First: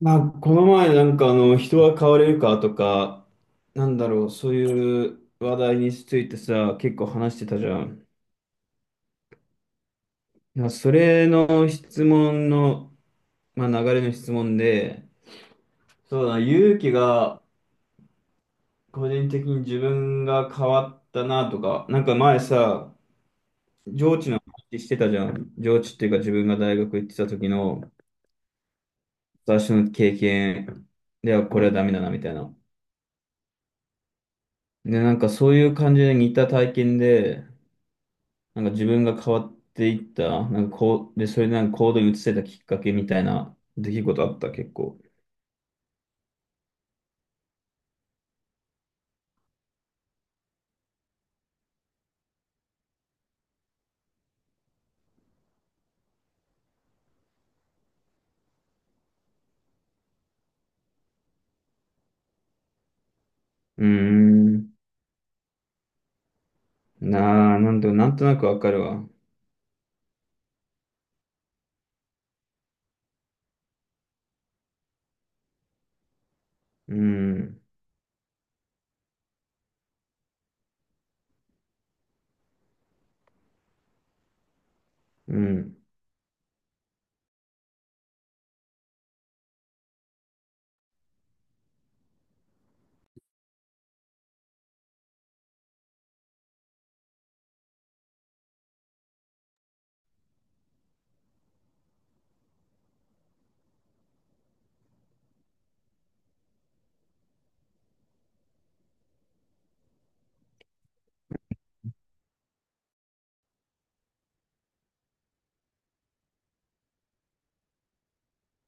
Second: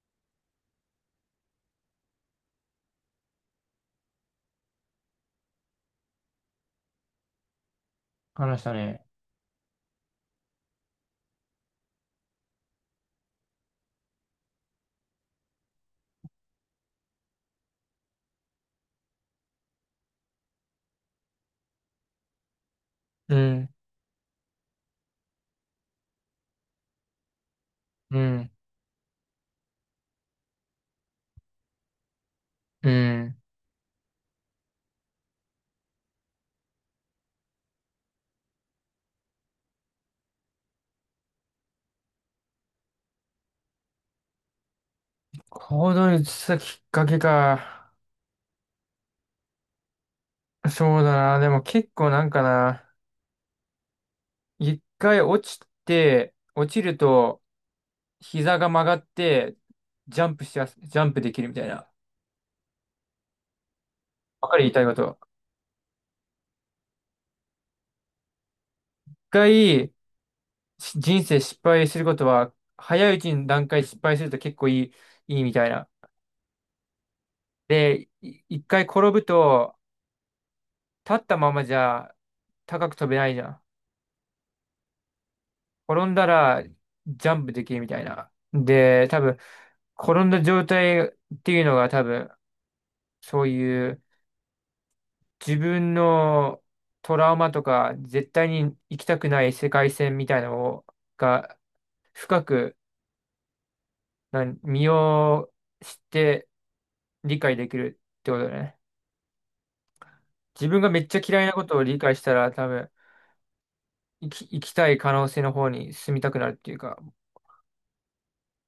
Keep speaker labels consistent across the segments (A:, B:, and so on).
A: まあ、この前あの人は変われるかとか、そういう話題についてさ、結構話してたじゃん。
B: 話したね。
A: いやそれの質問の、まあ、流れの質問で、そうだな、勇気が個人的に自分が変わったなとか、なんか前さ、
B: うん、
A: 上智の話してたじゃん。上智っていうか自分が大学行ってた時の
B: うん、
A: 私の経験ではこれはダメだなみたいな。
B: うん。
A: で、なんかそういう感じで似た体験で、なんか自分が変わっていった、なんかこう、で、それでなんか行動に移せたきっかけみたいな出来事あった、結構。
B: 行動に移したきっかけか。そうだな。でも結構なんかな。一回落ちて、落ちると膝が曲がって、ジャンプできるみたいな。
A: うー
B: わかる
A: ん。
B: 言いたいこと。
A: なあ、なんとなくわかるわ。う
B: 一回し人生失敗することは、早いうちに段階失敗すると結構いい、いいみたいな。
A: ーん。
B: で、一回転ぶと、立ったままじゃ高く飛べないじゃん。
A: うん。
B: 転んだらジャンプできるみたいな。で、多分、転んだ状態っていうのが多分、そういう自分のトラウマとか、絶対に行きたくない世界線みたいなのが、深く、身を知って理解できるってことだね。自分がめっちゃ嫌いなことを理解したら、多分、生きたい可能性の方に進みたくなるっていうか、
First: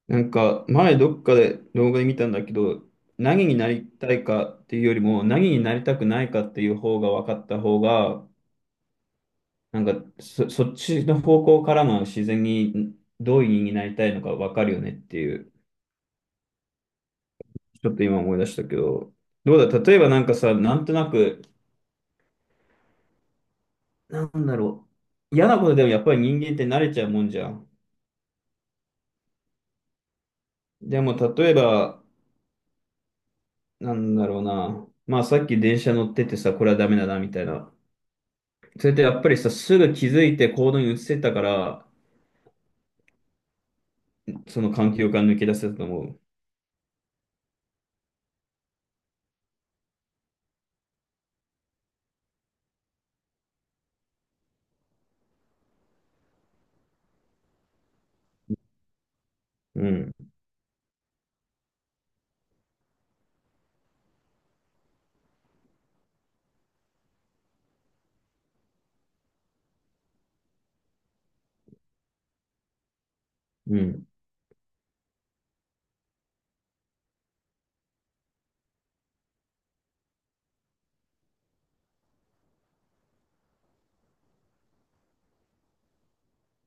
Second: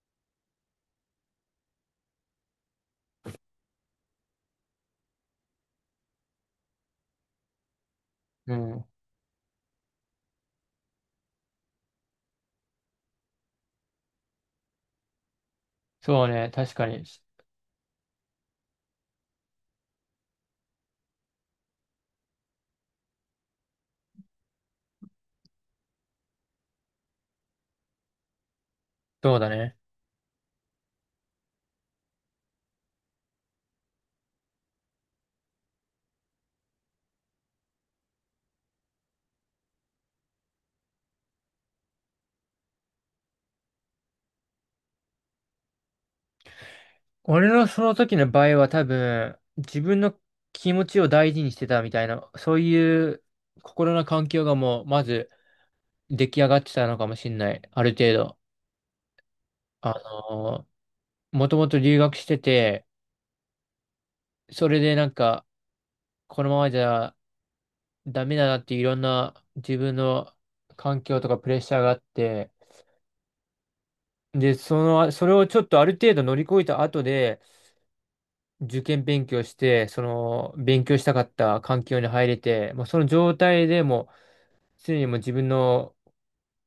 A: なんか、前どっかで動画で見たんだけど、何になりたいかっていうよりも、何になりたくないかっていう方が分かった方が、
B: うん。
A: なんかそっちの方向からも自然にどういう人になりたいのか分かるよねっていう、
B: そうね、確かに。
A: ちょっと今思い出したけど、どうだ、例えばなんかさ、なんとなくなんだろう。嫌なことでもやっぱり人間って慣れちゃうもんじゃん。
B: そうだね。
A: でも例えば、なんだろうな。まあさっき電車乗っててさ、これはダメだな、みたいな。それってやっぱりさ、すぐ気づいて行動に移せたから、その環境から抜け出せたと思う。
B: 俺のその時の場合は多分、自分の気持ちを大事にしてたみたいな、そういう心の環境がもう、まず出来上がってたのかもしれない。ある程度。
A: う
B: あ
A: ん。
B: のもともと留学してて、それでなんか、このままじゃダメだなっていろんな自分の環境とかプレッシャーがあって、
A: うん。
B: で、その、それをちょっとある程度乗り越えた後で、受験勉強して、その、勉強したかった環境に入れて、もうその状態でもう常にもう自分の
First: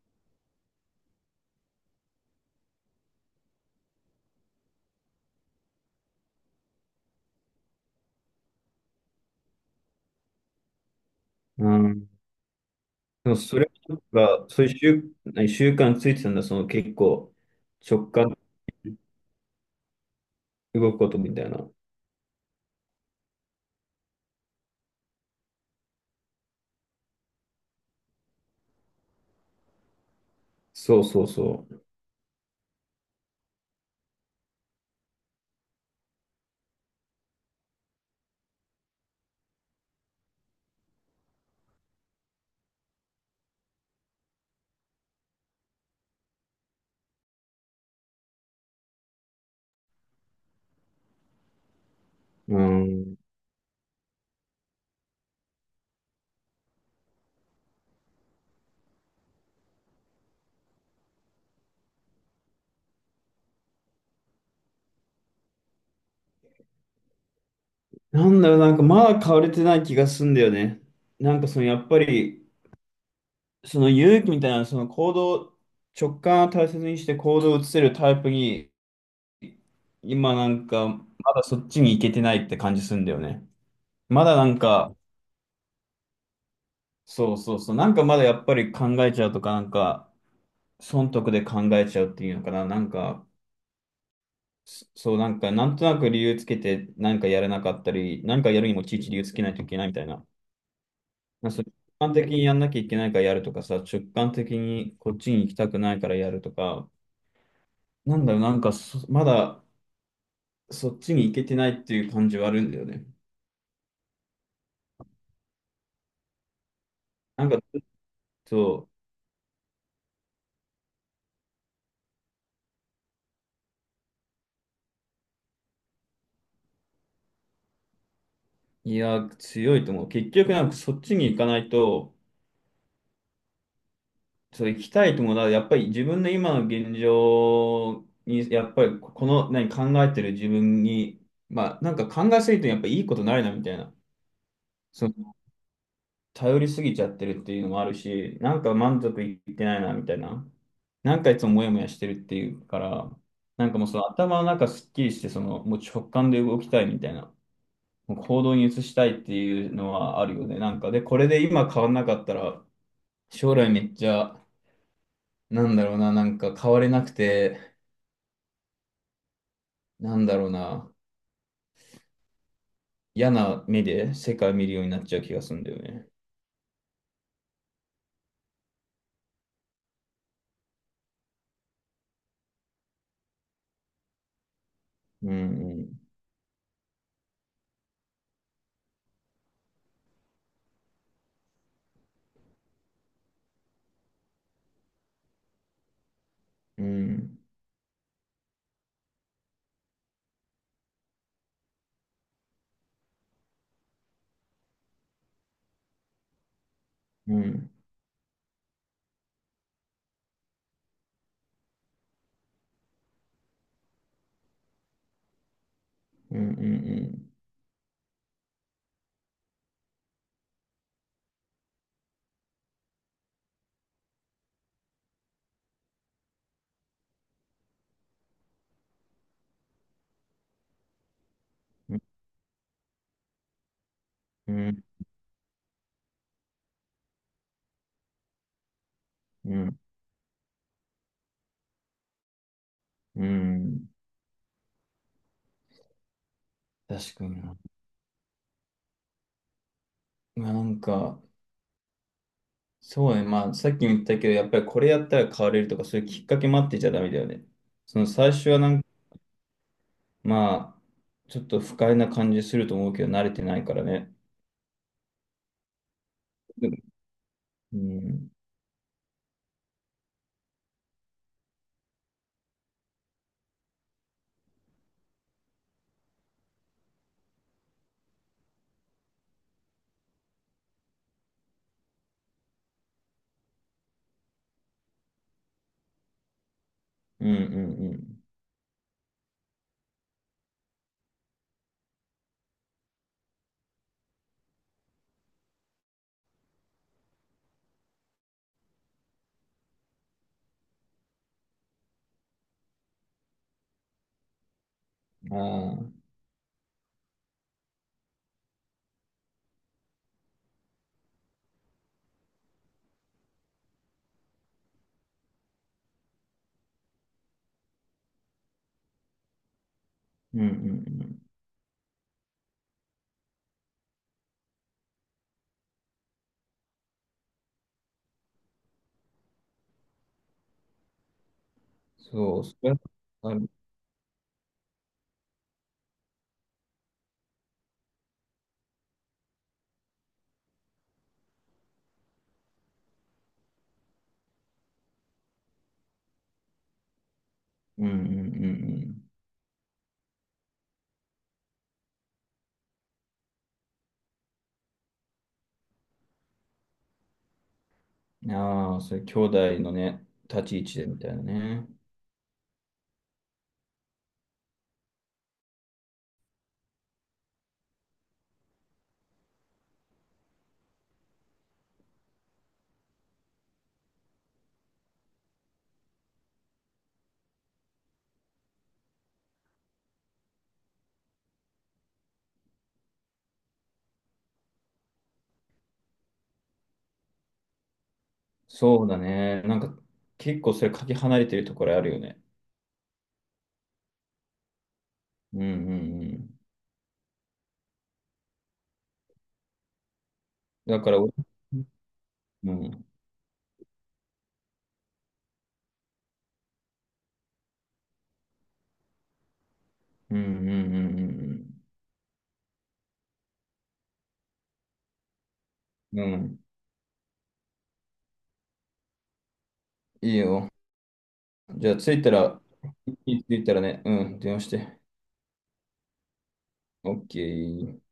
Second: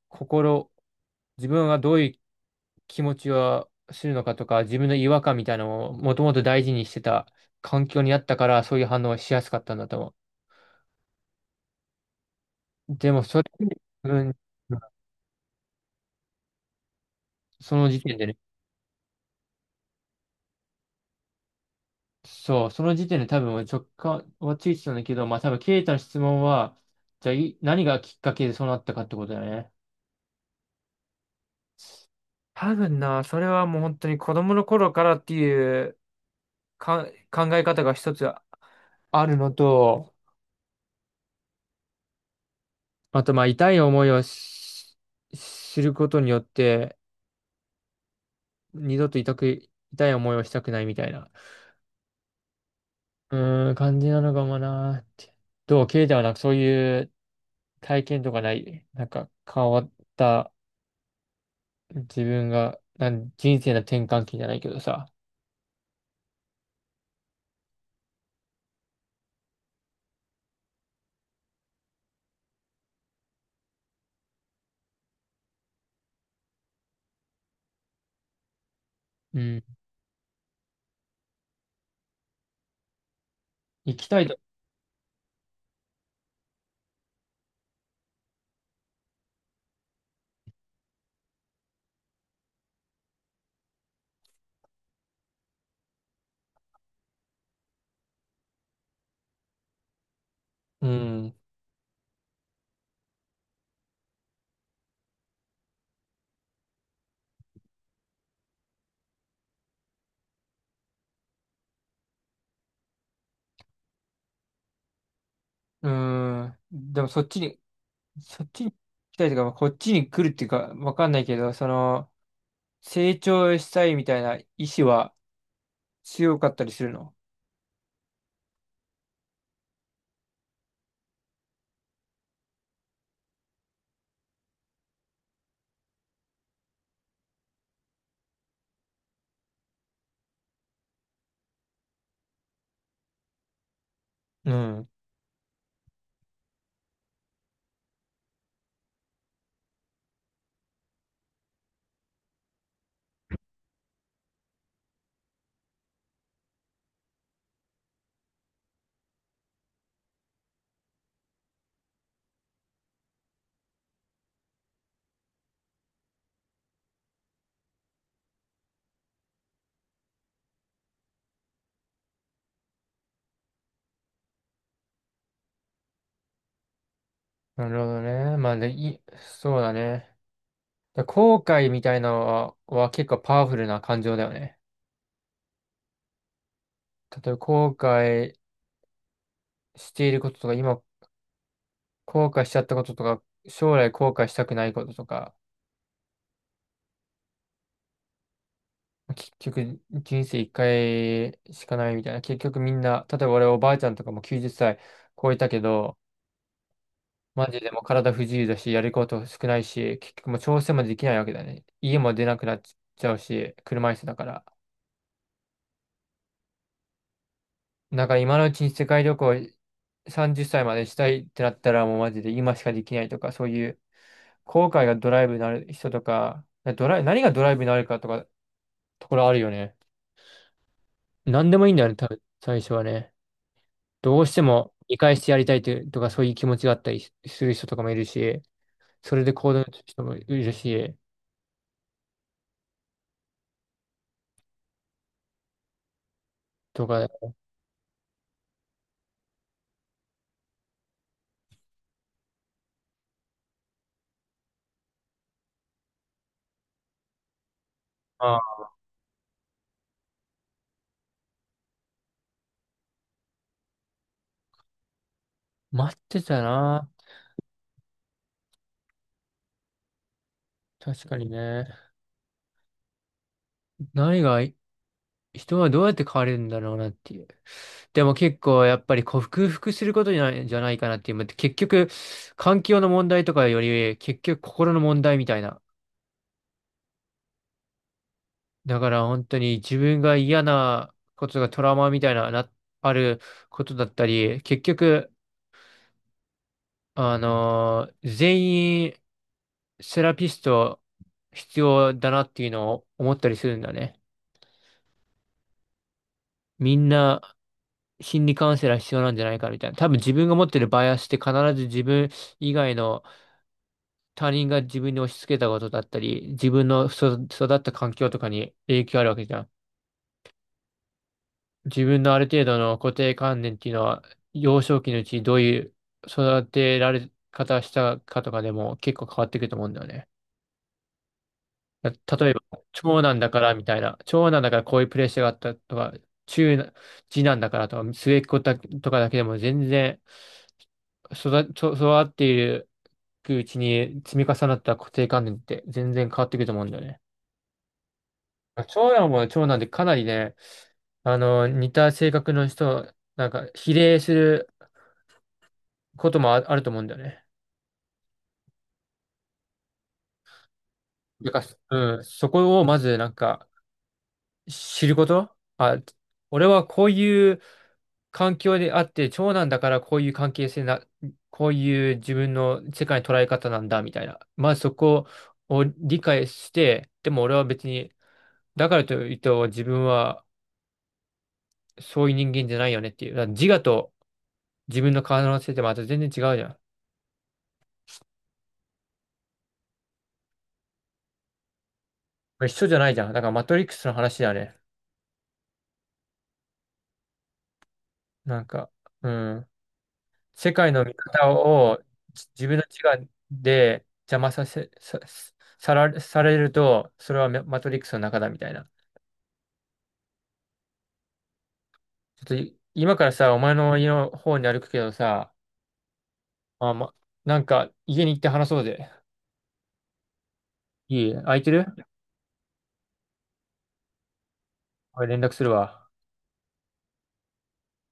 B: 心、自分がどういう気持ちをするのかとか、自分の違和感みたいなのをもともと大事にしてた環境にあったから、そういう反応をしやすかったんだと思
A: うん。
B: う。でも、
A: でも
B: それ、
A: それ
B: うん、
A: が、そういう習、何習慣ついてたんだ、その結構、
B: その時
A: 直
B: 点で
A: 感
B: ね、
A: で動くことみたいな。
B: そう、その時点で多分直感はついてたんだけど、まあ多分、ケイタの質問は、じゃあ何がきっかけでそうなったかってことだよね。
A: そうそうそ
B: 多分な、それはもう本当に子供の頃からっていうか、考え方が一つあるのと、あと、まあ、痛い思いをし知ることによって、二度と痛く、痛い思いをしたくないみたいな、
A: う。うん。
B: うーん、感じなのかもなーって。どう、ケイタはなんかそういう体験とかない、なんか変わった自分が、人生の転換期じゃないけどさ、
A: なんだろう、なんかまだ変われてない気がすんだよね。なんかそのやっぱり、その勇気みたいな、その行動、直感を大切にして行動を移せるタイプに、
B: うん、
A: 今なんか、まだそっちに行けてないって感じするんだよね。
B: 行きた
A: ま
B: い
A: だ
B: と、
A: なんか、そうそうそう、なんかまだやっぱり考えちゃうとか、なんか、損得で考えちゃうっていうのかな、なんか、そう、なんか、なんとなく理由つけて、なんかやれなかったり、なんかやるにもちいち理由つけないといけないみたいな。
B: うん、
A: なんかそう直感的にやんなきゃいけないからやるとかさ、直感的にこっちに行きたくないからやるとか、なんだろう、なんかそまだ、そっちに行けてないっていう感じはあるんだよね。
B: うーん、でもそっち
A: なんか、
B: に、
A: ちょっ
B: そっちに行
A: と、
B: きたいとか、まあこっちに来るっていうか、わかんないけど、その、成長したいみたいな意志は強かったりするの、
A: いや、強いと思う。結局、なんかそっちに行かないと、そう行きたいと思うなやっぱり自分の今の現状に、やっぱりこの、何、考えてる自分に、まあ、なんか考えすぎてやっぱいいことないな、みたいな。
B: うん。
A: その、頼りすぎちゃってるっていうのもあるし、なんか満足いってないな、みたいな。なんかいつもモヤモヤしてるっていうから、なんかもうその頭の中すっきりして、その、もう直感で動きたいみたいな。行動に移したいっていうのはあるよね。なんか、で、これで今変わんなかったら、将来めっちゃ、なんだろうな、なんか変われなくて、なんだろうな、嫌な目で世界見るようになっちゃう気がするんだよね。
B: なるほどね。そうだね。後悔みたいなのは、結構パワフルな感情だよね。
A: うん、
B: 例えば後悔していることとか、今後悔しちゃったこととか、将来後悔したくないこととか、
A: うん、うん、
B: 結局人生一回しかないみたいな。結局みんな、例えば俺おばあちゃんとかも90歳超えたけど、
A: う
B: マジ
A: ん、
B: でもう体不自由だし、やること少ないし、結局もう調整もできないわけだね。家も出なくなっちゃうし、車椅子だから。
A: うん、うん、
B: だから今のうちに世界旅行30歳までしたいってなったらもうマジで今しかできないとか、そういう後悔がドライブになる人とか、ドライ、何がドライブになるかとか、ところあるよね。何でもいいんだよね、多分、最初はね。どうして
A: う
B: も
A: ん、
B: 見返してやりたいというとか、そういう気持ちがあったりする人とかもいるし、それで行
A: う
B: 動す
A: ん、
B: る人もいるし、
A: うん、
B: とか、
A: 確かにな。まあ、なんか、そうね、まあ、さっきも言ったけど、やっぱりこれやったら変われるとか、そういうきっかけ待ってちゃダメだよね。その最
B: あ
A: 初
B: あ、
A: はなんかまあ、ちょっと不快な感じすると思うけど、慣れてないからね。
B: 待ってたな。
A: うん、
B: 確かにね。何が人はどうやって変われるんだろうなっていう。でも結構やっぱり克服することじゃない、じゃないかなっていう。結局、環境の問題とかより、結局心の問題みたいな。
A: うん、うん
B: だから本当に自分が嫌なことがトラウマみたいな、あることだったり、結局、全員セラピスト必要だなっていうのを思ったりするんだね。
A: うん。ああ、
B: みんな心理カウンセラー必要なんじゃないかみたいな。多分自分が持ってるバイアスって必ず自分以外の他人が自分に押し付けたことだったり、自分の育った環境とかに影響あるわけじゃん。
A: うん、うん、うん。
B: 自分のある程度の固定観念っていうのは、幼少期のうちどういう育てられ方したかとかでも結構変わってくると思うんだよね。例え
A: そ
B: ば、
A: う、それは
B: 長男だ
A: あ
B: か
A: る。
B: らみたいな、長男だからこういうプレッシャーがあったとか、中な、次男だからとか、末っ子だとかだけでも全然育、育っていくうちに積み重なった固定観念って全然変わってくると思うんだよね。
A: うん、うん、う
B: 長
A: ん、
B: 男も長男でかなりね、あの、似た性格の人、なんか、比例することもあ、あると思うんだよね。
A: うん。ああ、それ、兄弟のね、立ち位置でみたいな
B: だか
A: ね。
B: ら、うん、そこをまず、なんか、知ること。あ、俺はこういう環境であって、長男だからこういう関係性な、こういう自分の世界の捉え方なんだ、みたいな。まずそこを理解して、でも俺は別に、だからといって自分はそういう人間じゃないよねっていう。だから自我と、自分の体の性ってまた全然違うじゃん。こ
A: そうだね。なんか、結構それ、かけ離れてるところあるよね。
B: れ一緒じゃないじゃん。だからマトリックスの話だね。
A: うん、うん、うん。
B: なんか、うん。世界
A: だ
B: の
A: か
B: 見
A: ら、俺
B: 方を自
A: う
B: 分の
A: ん、うん、
B: 自我で邪魔させ、さ、さら、されると、それはマトリックスの中だみたいな。
A: うん、うん、
B: ちょっと今からさ、お前の家の方に歩くけどさ、
A: うん。うん、
B: あ、ま、なんか家に行って話そうぜ。
A: いいよ。
B: いい空いてる
A: じゃあ、着いたら、着いたらね、うん、電話して。
B: 俺連絡するわ。
A: オッケー。